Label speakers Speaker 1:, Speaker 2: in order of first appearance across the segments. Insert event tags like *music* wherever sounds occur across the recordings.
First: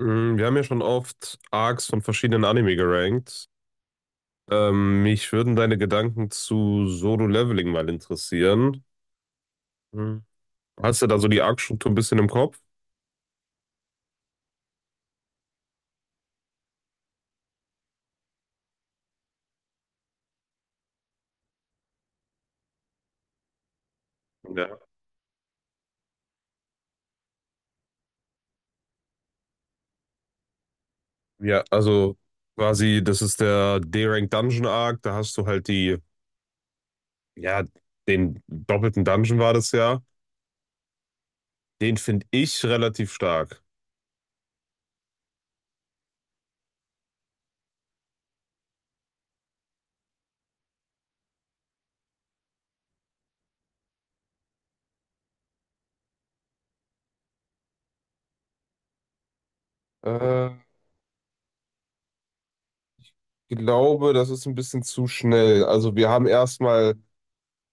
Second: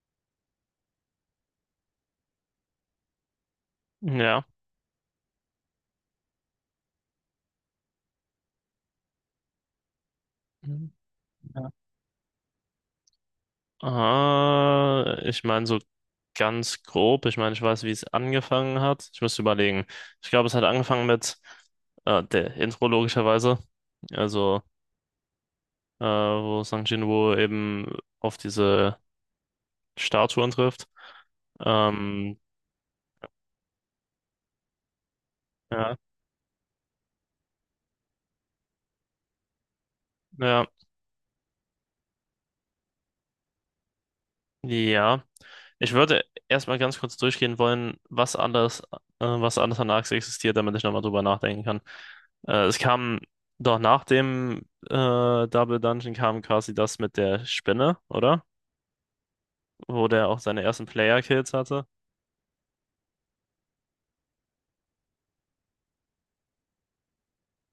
Speaker 1: Wir haben ja schon oft Arcs von verschiedenen Anime gerankt.
Speaker 2: Ja.
Speaker 1: Mich würden deine Gedanken zu Solo Leveling mal interessieren. Mhm.
Speaker 2: Mhm.
Speaker 1: Hast du da so die
Speaker 2: Ja.
Speaker 1: Arc-Struktur ein bisschen im Kopf?
Speaker 2: Ich meine so ganz grob. Ich meine, ich weiß, wie es angefangen hat. Ich müsste überlegen. Ich glaube, es hat angefangen mit der Intro logischerweise. Also,
Speaker 1: Ja.
Speaker 2: Wo Sang Jinwoo eben auf diese Statuen trifft.
Speaker 1: Ja, also
Speaker 2: Ähm,
Speaker 1: quasi, das ist der D-Rank Dungeon Arc. Da hast du halt die,
Speaker 2: ja,
Speaker 1: ja, den doppelten Dungeon war das ja.
Speaker 2: ja,
Speaker 1: Den finde ich relativ stark.
Speaker 2: ja. Ich würde erstmal ganz kurz durchgehen wollen, was alles an Arx existiert, damit ich nochmal drüber nachdenken kann. Es kam doch nach dem äh, Double Dungeon kam quasi das mit der Spinne, oder? Wo der auch
Speaker 1: Äh,
Speaker 2: seine ersten Player-Kills hatte.
Speaker 1: Ich glaube, das ist ein bisschen zu schnell. Also wir haben erstmal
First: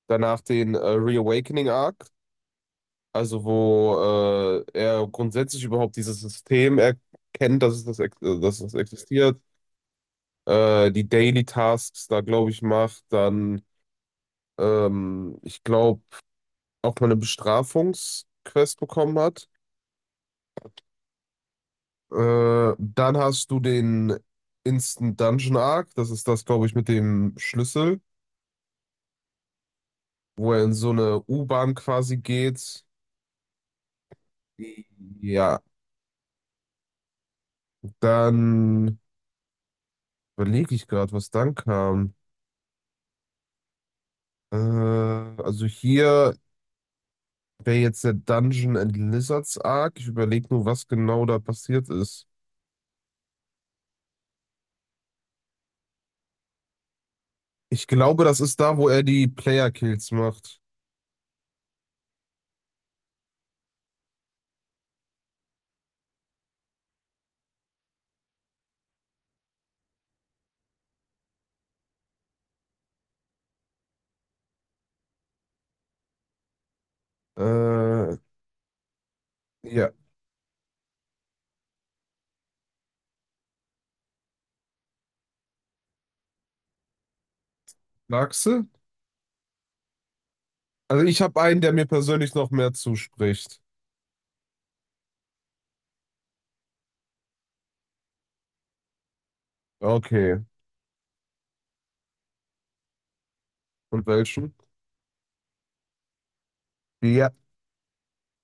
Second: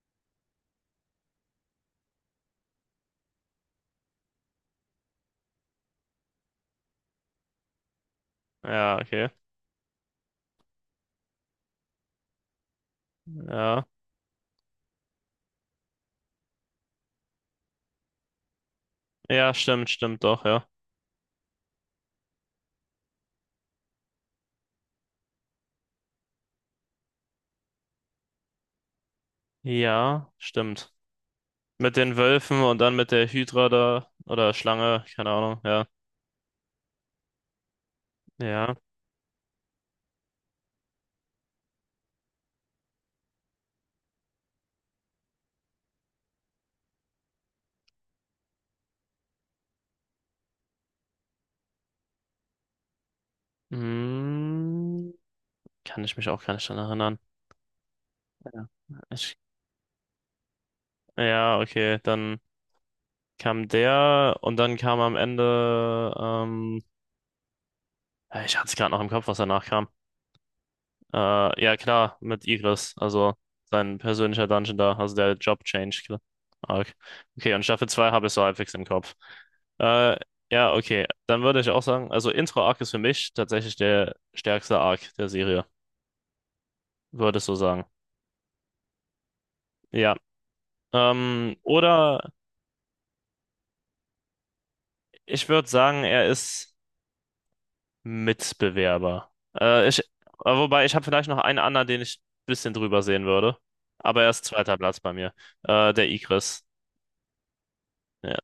Speaker 1: danach den Reawakening Arc. Also wo er grundsätzlich überhaupt dieses System erkennt, dass es das, dass das
Speaker 2: Ja, okay.
Speaker 1: existiert, die Daily Tasks da, glaube ich, macht, dann,
Speaker 2: Ja.
Speaker 1: ich glaube, auch mal eine Bestrafungsquest bekommen hat.
Speaker 2: Ja, stimmt, stimmt doch, ja.
Speaker 1: Dann hast du den Instant Dungeon Arc, das ist das, glaube ich, mit dem Schlüssel,
Speaker 2: Ja,
Speaker 1: wo er in so
Speaker 2: stimmt.
Speaker 1: eine U-Bahn
Speaker 2: Mit den
Speaker 1: quasi
Speaker 2: Wölfen und
Speaker 1: geht.
Speaker 2: dann mit der Hydra da oder Schlange, keine
Speaker 1: Ja,
Speaker 2: Ahnung, ja. Ja.
Speaker 1: dann überlege ich gerade, was dann kam. Also hier wäre jetzt der Dungeon and Lizards Arc. Ich überlege nur, was genau da passiert ist.
Speaker 2: Hm, Kann ich mich auch gar nicht dran erinnern.
Speaker 1: Ich glaube, das ist
Speaker 2: Ja.
Speaker 1: da, wo er die
Speaker 2: Ich
Speaker 1: Player-Kills macht.
Speaker 2: Ja, okay, dann kam der und dann kam am Ende, ja, ich hatte es gerade noch im Kopf, was danach kam. Ja, klar, mit Igris, also sein persönlicher Dungeon da, also der Job-Change. Klar. Arc. Okay, und Staffel 2
Speaker 1: Äh,
Speaker 2: habe ich so halbwegs im Kopf.
Speaker 1: ja.
Speaker 2: Äh, ja, okay, dann würde ich auch sagen, also Intro-Arc ist für mich tatsächlich der stärkste Arc der Serie, würde ich so sagen.
Speaker 1: Magst du?
Speaker 2: Ja,
Speaker 1: Also ich habe einen, der mir persönlich
Speaker 2: oder
Speaker 1: noch mehr zuspricht.
Speaker 2: ich würde sagen, er ist. Mitbewerber. Äh, ich, äh,
Speaker 1: Okay.
Speaker 2: Wobei, ich habe vielleicht noch einen anderen, den ich ein bisschen drüber sehen würde.
Speaker 1: Und
Speaker 2: Aber er ist
Speaker 1: welchen?
Speaker 2: zweiter Platz bei mir. Der Igris.
Speaker 1: Ja.
Speaker 2: Ja.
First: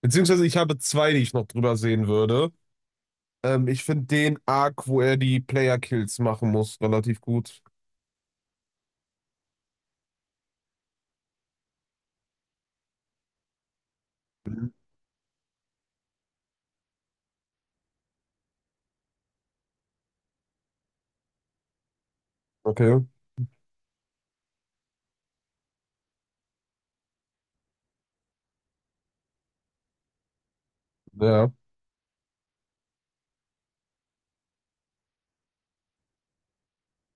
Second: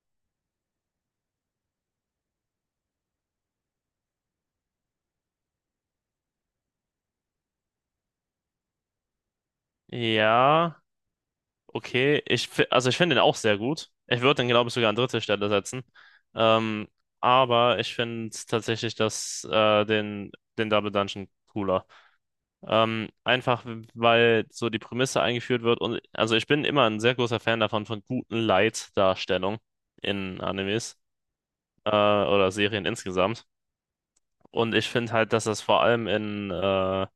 Speaker 1: Beziehungsweise ich habe zwei, die ich noch drüber sehen würde. Ich finde den Arc, wo er die Player-Kills machen muss, relativ gut.
Speaker 2: Ja, okay. Also ich finde ihn auch sehr gut. Ich würde ihn, glaube
Speaker 1: Mhm.
Speaker 2: ich, sogar an dritte Stelle setzen. Ähm, aber ich finde tatsächlich den Double Dungeon cooler.
Speaker 1: Okay.
Speaker 2: Einfach, weil so die Prämisse eingeführt wird. Und also ich bin immer ein sehr großer Fan davon, von guten Light-Darstellung in Animes.
Speaker 1: Ja.
Speaker 2: Oder Serien insgesamt. Und ich finde halt, dass das vor allem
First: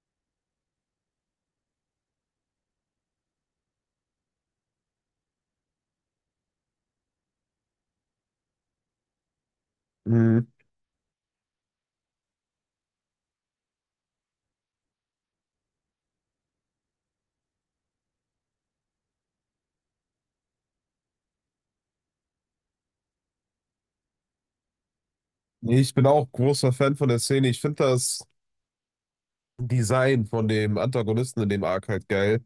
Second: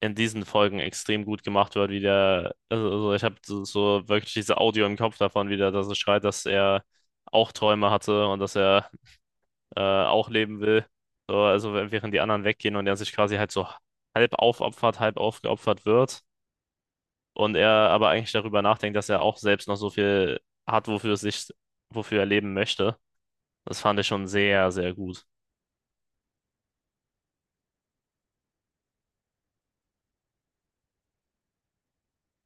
Speaker 2: in diesen Folgen extrem gut gemacht wird, also ich habe so, so wirklich diese Audio im Kopf davon wieder, dass es schreit, dass er auch Träume hatte und dass er auch
Speaker 1: Mhm.
Speaker 2: leben will. So, also während die anderen weggehen und er sich quasi halt so halb aufopfert, halb aufgeopfert wird. Und er aber eigentlich darüber nachdenkt, dass er auch selbst noch so viel hat, wofür er leben möchte. Das fand ich schon sehr, sehr gut.
Speaker 1: Nee, ich bin auch großer Fan von der Szene. Ich finde das. Design von dem Antagonisten in dem Arc halt geil.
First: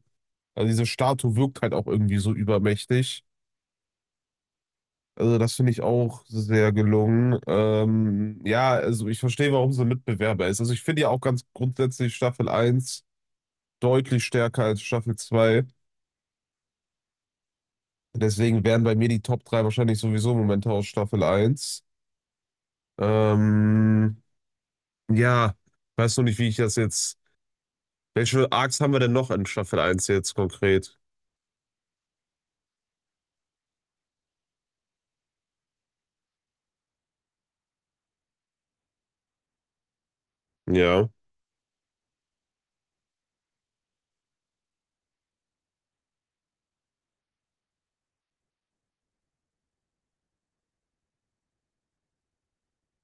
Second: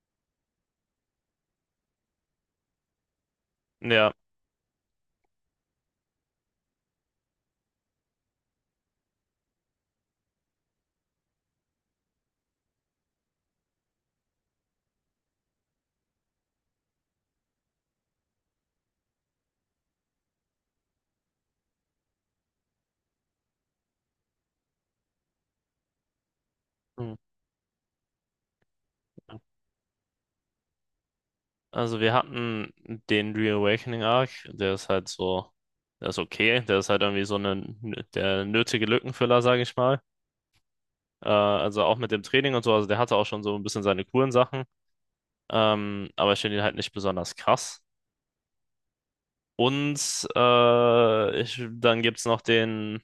Speaker 1: Also diese Statue wirkt halt auch irgendwie so übermächtig.
Speaker 2: Ja.
Speaker 1: Also das finde ich auch sehr gelungen. Ja, also ich verstehe, warum sie Mitbewerber ist. Also ich finde ja auch ganz grundsätzlich Staffel eins deutlich stärker als Staffel 2. Deswegen wären bei mir die Top 3 wahrscheinlich sowieso Momente aus Staffel eins. Ähm, ja, weiß noch nicht, wie ich das jetzt. Welche Arcs haben wir denn noch in Staffel eins jetzt konkret?
Speaker 2: Also wir hatten den Reawakening Arc, der ist halt so, der ist okay, der ist halt irgendwie so eine, der nötige Lückenfüller, sage ich mal.
Speaker 1: Ja.
Speaker 2: Also auch mit dem Training und so, also der hatte auch schon so ein bisschen seine coolen Sachen, aber ich finde ihn halt nicht besonders krass. Und dann gibt's noch den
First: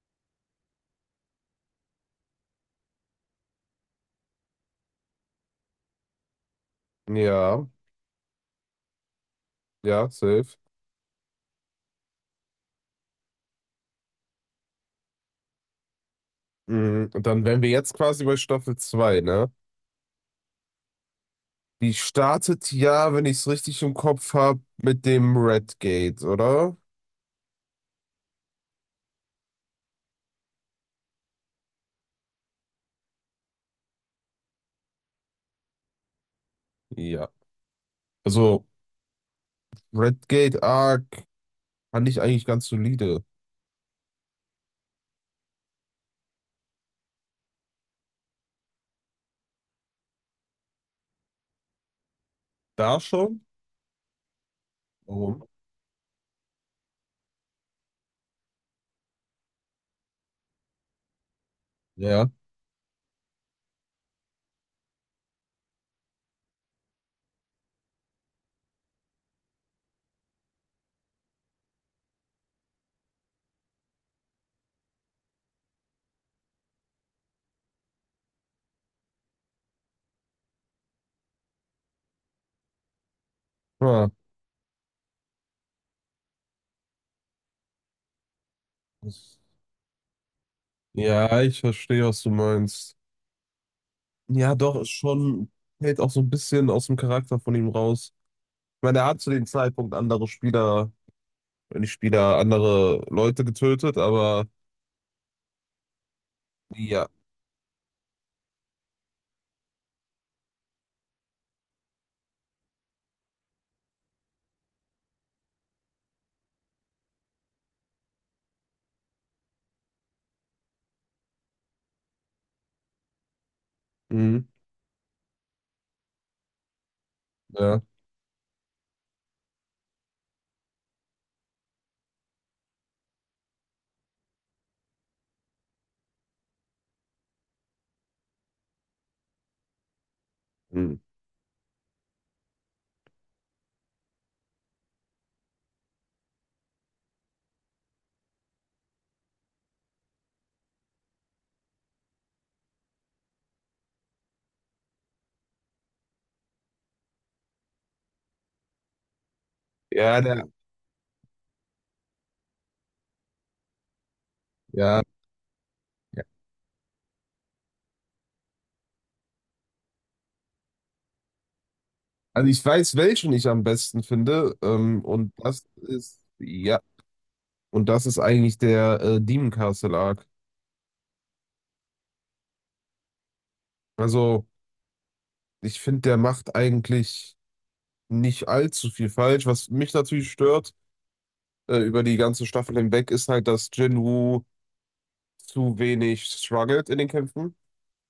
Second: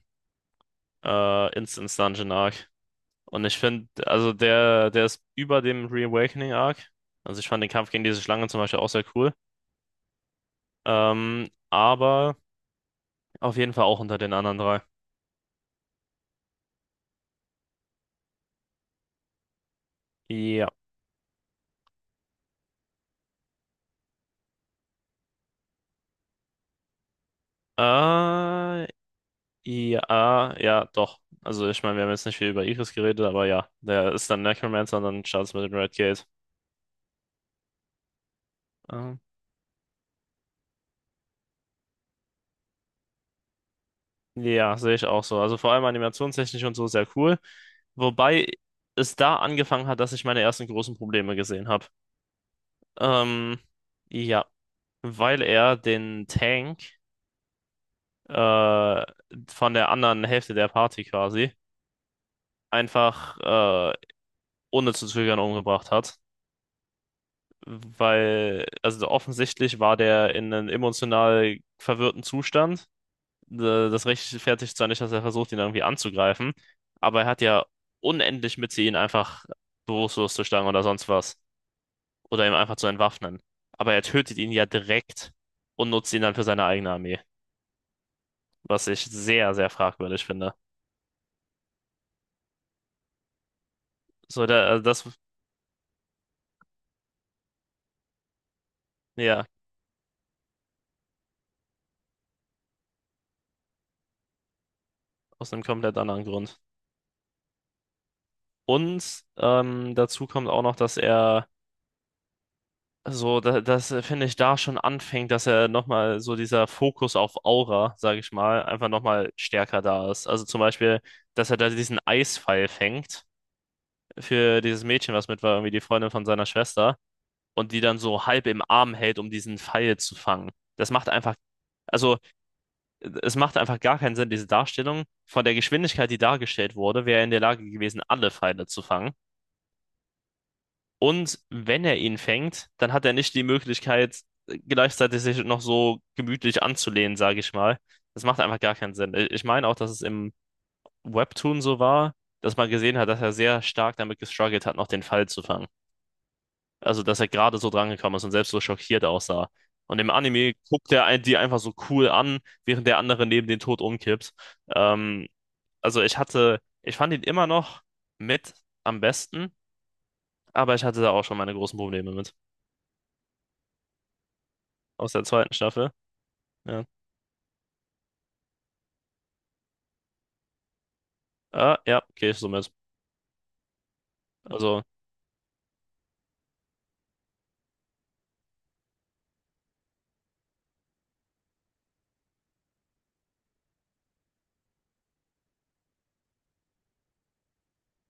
Speaker 2: Instance Dungeon Arc. Und ich finde, der ist über dem Reawakening Arc. Also ich fand
Speaker 1: Ja,
Speaker 2: den Kampf gegen diese Schlange zum Beispiel auch sehr cool.
Speaker 1: ja, safe.
Speaker 2: Ähm, aber Auf jeden Fall auch unter den anderen drei.
Speaker 1: Mhm. Und dann wären wir jetzt quasi bei Staffel 2, ne?
Speaker 2: Ja.
Speaker 1: Die startet ja, wenn ich es richtig im Kopf habe, mit dem Red Gate, oder?
Speaker 2: Äh, ja, ja, doch. Also ich meine, wir haben jetzt nicht viel über Iris geredet, aber ja, der ist dann Necromancer und dann startet mit dem Red Gate.
Speaker 1: Ja. Also,
Speaker 2: Ähm,
Speaker 1: Red Gate Arc fand ich eigentlich ganz solide.
Speaker 2: ja, sehe ich auch so. Also vor allem animationstechnisch und so sehr cool. Wobei es da angefangen hat, dass ich meine ersten großen Probleme gesehen habe.
Speaker 1: Da schon?
Speaker 2: Ähm, ja, weil
Speaker 1: Warum?
Speaker 2: er den Tank äh, von der anderen Hälfte der Party quasi
Speaker 1: Ja.
Speaker 2: einfach ohne zu zögern umgebracht hat. Weil, offensichtlich war der in einem emotional verwirrten Zustand. Das rechtfertigt zwar nicht, dass er versucht, ihn irgendwie anzugreifen, aber er hat ja unendlich Mitte, ihn einfach bewusstlos zu schlagen oder sonst was. Oder ihn einfach zu entwaffnen. Aber er
Speaker 1: Ah,
Speaker 2: tötet ihn ja direkt und nutzt ihn dann für seine eigene Armee. Was ich
Speaker 1: das-
Speaker 2: sehr, sehr fragwürdig finde.
Speaker 1: Ja, ich verstehe, was du meinst.
Speaker 2: So,
Speaker 1: Ja,
Speaker 2: da,
Speaker 1: doch,
Speaker 2: also
Speaker 1: ist
Speaker 2: das,
Speaker 1: schon, hält auch so ein bisschen aus dem Charakter von ihm raus. Ich meine, er hat zu
Speaker 2: ja,
Speaker 1: dem Zeitpunkt andere Spieler, wenn nicht Spieler, andere Leute getötet, aber
Speaker 2: aus einem komplett anderen Grund.
Speaker 1: ja.
Speaker 2: Und dazu kommt auch noch, dass er so, da, das finde ich da schon anfängt, dass er nochmal so dieser Fokus auf Aura, sage ich mal, einfach nochmal stärker da ist. Also zum Beispiel, dass er da diesen Eispfeil fängt
Speaker 1: Mhm.
Speaker 2: für dieses Mädchen, was mit war, irgendwie die Freundin von seiner Schwester, und die
Speaker 1: Ja.
Speaker 2: dann so halb im Arm hält, um diesen Pfeil zu fangen. Das macht einfach, also Es macht einfach gar keinen Sinn, diese Darstellung. Von der Geschwindigkeit, die dargestellt wurde, wäre er in der Lage gewesen, alle Pfeile zu fangen. Und wenn er ihn fängt, dann hat er nicht die Möglichkeit, gleichzeitig sich noch so gemütlich anzulehnen, sage ich mal. Das macht einfach gar keinen Sinn. Ich meine auch, dass es im Webtoon so war, dass man gesehen hat, dass er sehr stark damit gestruggelt hat, noch den Fall zu fangen. Also, dass er gerade so drangekommen ist und selbst so schockiert aussah. Und im
Speaker 1: Ja, der,
Speaker 2: Anime guckt er die einfach so cool an, während der andere neben den Tod umkippt.
Speaker 1: ja,
Speaker 2: Ähm,
Speaker 1: ja.
Speaker 2: Ich fand ihn immer noch mit am besten, aber ich hatte da auch schon meine großen Probleme mit.
Speaker 1: Also ich weiß, welchen ich am besten finde.
Speaker 2: Aus der
Speaker 1: Und
Speaker 2: zweiten
Speaker 1: das
Speaker 2: Staffel.
Speaker 1: ist, ja,
Speaker 2: Ja.
Speaker 1: und das ist eigentlich der Demon Castle Arc.
Speaker 2: Ah, ja, gehe ich so mit.
Speaker 1: Also
Speaker 2: Also,
Speaker 1: ich finde, der macht eigentlich nicht allzu viel falsch. Was mich natürlich stört, über die ganze Staffel hinweg, ist halt, dass Jinwoo zu wenig struggelt in den Kämpfen.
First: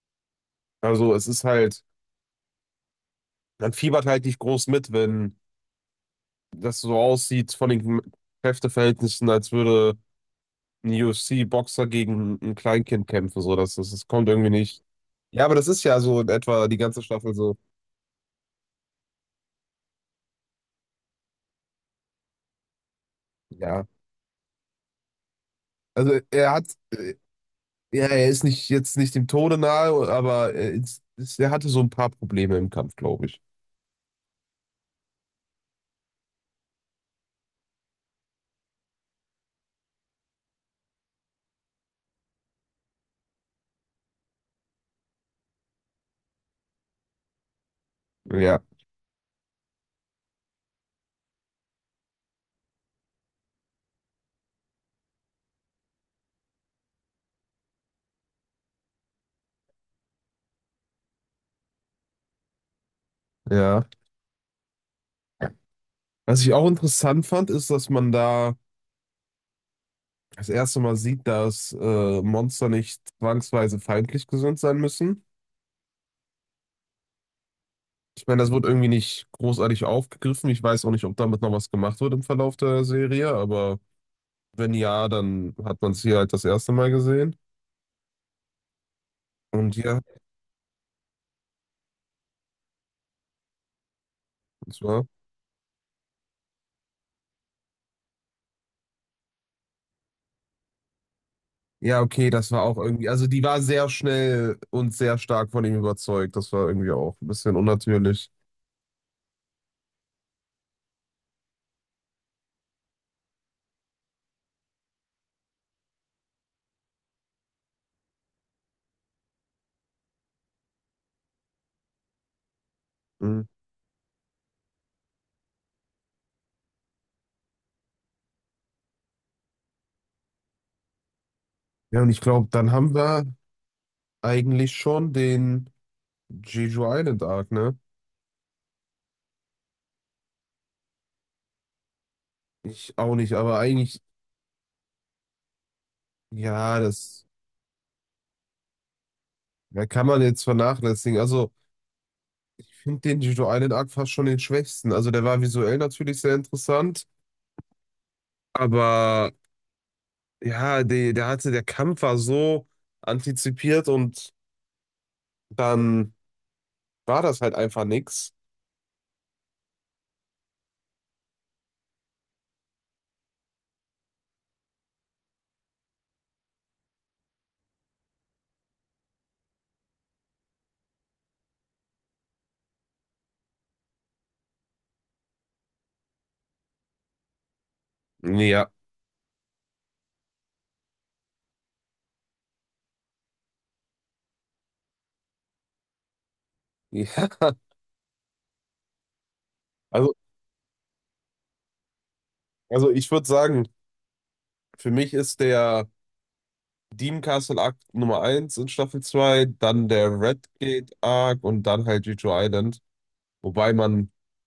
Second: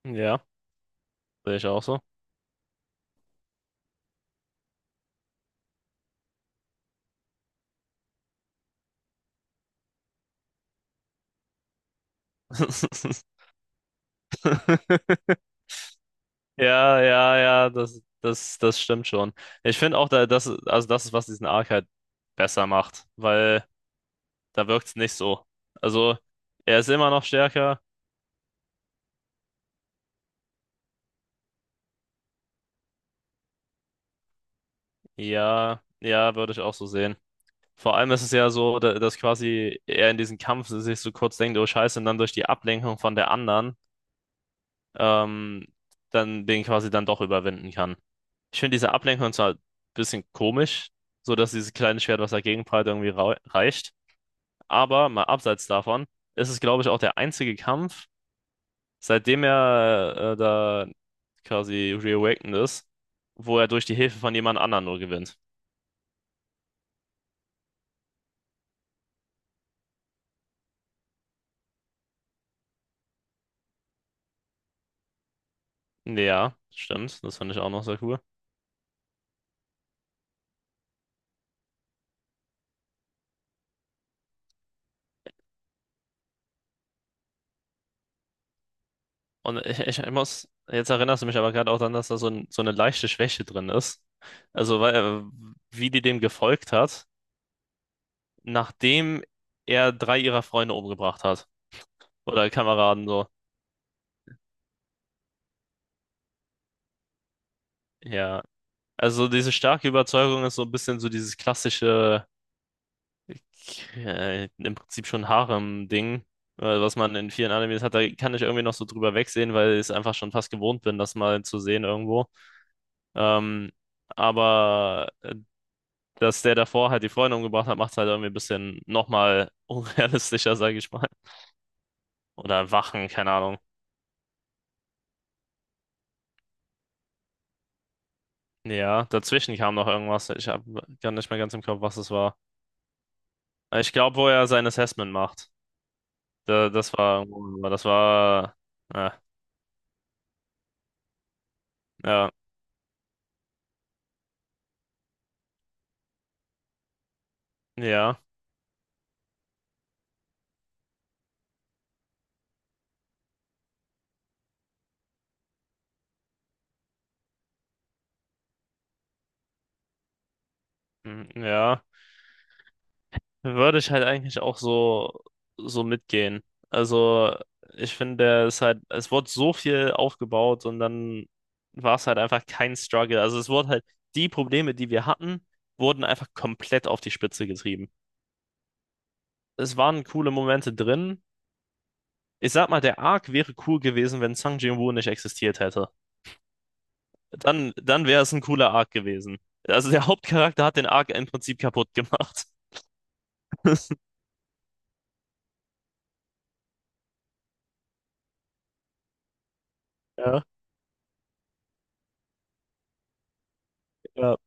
Speaker 2: ja,
Speaker 1: Also es ist
Speaker 2: sehe ich
Speaker 1: halt,
Speaker 2: auch so.
Speaker 1: man fiebert halt nicht groß mit, wenn das so aussieht von den Kräfteverhältnissen, als würde UFC-Boxer gegen ein Kleinkind kämpfen,
Speaker 2: *laughs*
Speaker 1: so, das kommt irgendwie nicht. Ja, aber das ist ja so in etwa die
Speaker 2: Ja,
Speaker 1: ganze Staffel
Speaker 2: ja,
Speaker 1: so.
Speaker 2: ja, das stimmt schon. Ich finde auch, da, das, also Das ist, was diesen Arc halt besser macht, weil
Speaker 1: Ja,
Speaker 2: da wirkt es nicht so. Also,
Speaker 1: also er hat,
Speaker 2: er ist immer noch stärker.
Speaker 1: ja, er ist nicht jetzt nicht dem Tode nahe, aber er hatte so ein paar Probleme im Kampf, glaube ich.
Speaker 2: Ja, ja, würde ich auch so sehen. Vor allem ist es ja so, dass quasi er in diesem Kampf sich so kurz denkt, oh Scheiße, und dann durch die Ablenkung von der anderen, ähm, dann den quasi dann doch überwinden kann. Ich
Speaker 1: Ja,
Speaker 2: finde diese Ablenkung zwar ein bisschen komisch, so dass dieses kleine Schwert, was dagegen prallt, reicht. Aber mal abseits davon ist es, glaube ich, auch der einzige Kampf, seitdem er da quasi reawakened ist, wo er durch
Speaker 1: ja.
Speaker 2: die Hilfe von jemand anderem nur gewinnt.
Speaker 1: Was ich auch interessant fand, ist, dass man da das erste Mal sieht, dass Monster nicht zwangsweise feindlich gesinnt sein müssen.
Speaker 2: Ja, stimmt. Das fand ich auch noch sehr cool.
Speaker 1: Ich meine, das wurde irgendwie nicht großartig aufgegriffen. Ich weiß auch nicht, ob damit noch was gemacht wird im Verlauf der Serie, aber. Wenn ja, dann hat man es hier halt das erste Mal gesehen.
Speaker 2: Und
Speaker 1: Und ja,
Speaker 2: jetzt erinnerst du mich aber gerade auch daran, dass da so, so eine leichte Schwäche drin ist. Also,
Speaker 1: das
Speaker 2: weil,
Speaker 1: war.
Speaker 2: äh, Wie die dem gefolgt hat, nachdem er drei ihrer Freunde umgebracht hat.
Speaker 1: Ja, okay,
Speaker 2: Oder
Speaker 1: das war auch
Speaker 2: Kameraden
Speaker 1: irgendwie.
Speaker 2: so.
Speaker 1: Also, die war sehr schnell und sehr stark von ihm überzeugt. Das war irgendwie auch ein bisschen unnatürlich.
Speaker 2: Ja. Also diese starke Überzeugung ist so ein bisschen so dieses klassische, im Prinzip schon Harem-Ding, was man in vielen Animes hat. Da kann ich irgendwie noch so drüber wegsehen, weil ich es einfach schon fast gewohnt bin, das mal zu sehen irgendwo.
Speaker 1: Mhm.
Speaker 2: Ähm, aber äh, Dass der davor halt die Freunde umgebracht hat, macht es halt irgendwie ein bisschen nochmal *laughs* unrealistischer, sage ich mal.
Speaker 1: Ja, und ich glaube, dann
Speaker 2: Oder
Speaker 1: haben
Speaker 2: Wachen,
Speaker 1: wir
Speaker 2: keine Ahnung.
Speaker 1: eigentlich schon den Jeju Island Arc, ne?
Speaker 2: Ja, dazwischen kam noch irgendwas. Ich habe gar nicht mehr ganz im Kopf, was es war.
Speaker 1: Ich auch nicht, aber
Speaker 2: Ich
Speaker 1: eigentlich,
Speaker 2: glaube, wo er sein Assessment macht. Da,
Speaker 1: ja,
Speaker 2: das
Speaker 1: das
Speaker 2: war, oh, das war, ja,
Speaker 1: ja, kann man jetzt vernachlässigen. Also,
Speaker 2: ja,
Speaker 1: ich finde den Jeju Island Arc fast schon den schwächsten. Also, der war visuell natürlich sehr interessant,
Speaker 2: ja,
Speaker 1: aber ja, der hatte, der Kampf war so antizipiert und dann war das halt einfach nix.
Speaker 2: mm, Ja. Würde ich halt eigentlich auch so, so mitgehen. Also, ich finde, es ist halt, es wurde so viel aufgebaut und dann war es halt einfach kein Struggle. Also, es wurde halt, die Probleme, die wir hatten, wurden einfach komplett auf die Spitze getrieben.
Speaker 1: Ja.
Speaker 2: Es waren coole Momente drin. Ich sag mal, der Arc wäre cool gewesen, wenn Sang Jin-Woo nicht existiert hätte.
Speaker 1: *laughs* Ja.
Speaker 2: Dann wäre es ein cooler Arc gewesen. Also der
Speaker 1: Also,
Speaker 2: Hauptcharakter hat den Arc im Prinzip kaputt gemacht.
Speaker 1: also ich würde sagen, für mich ist der Dean Castle Arc Nummer eins in Staffel 2, dann der
Speaker 2: Ja,
Speaker 1: Redgate Arc und dann halt Jeju Island. Wobei man,
Speaker 2: ja.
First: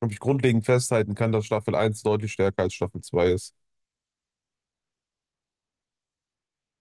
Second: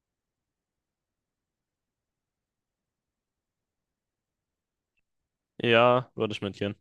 Speaker 1: glaube ich, grundlegend festhalten kann, dass Staffel eins deutlich stärker als Staffel 2 ist.
Speaker 2: Ja, würde ich mitgehen.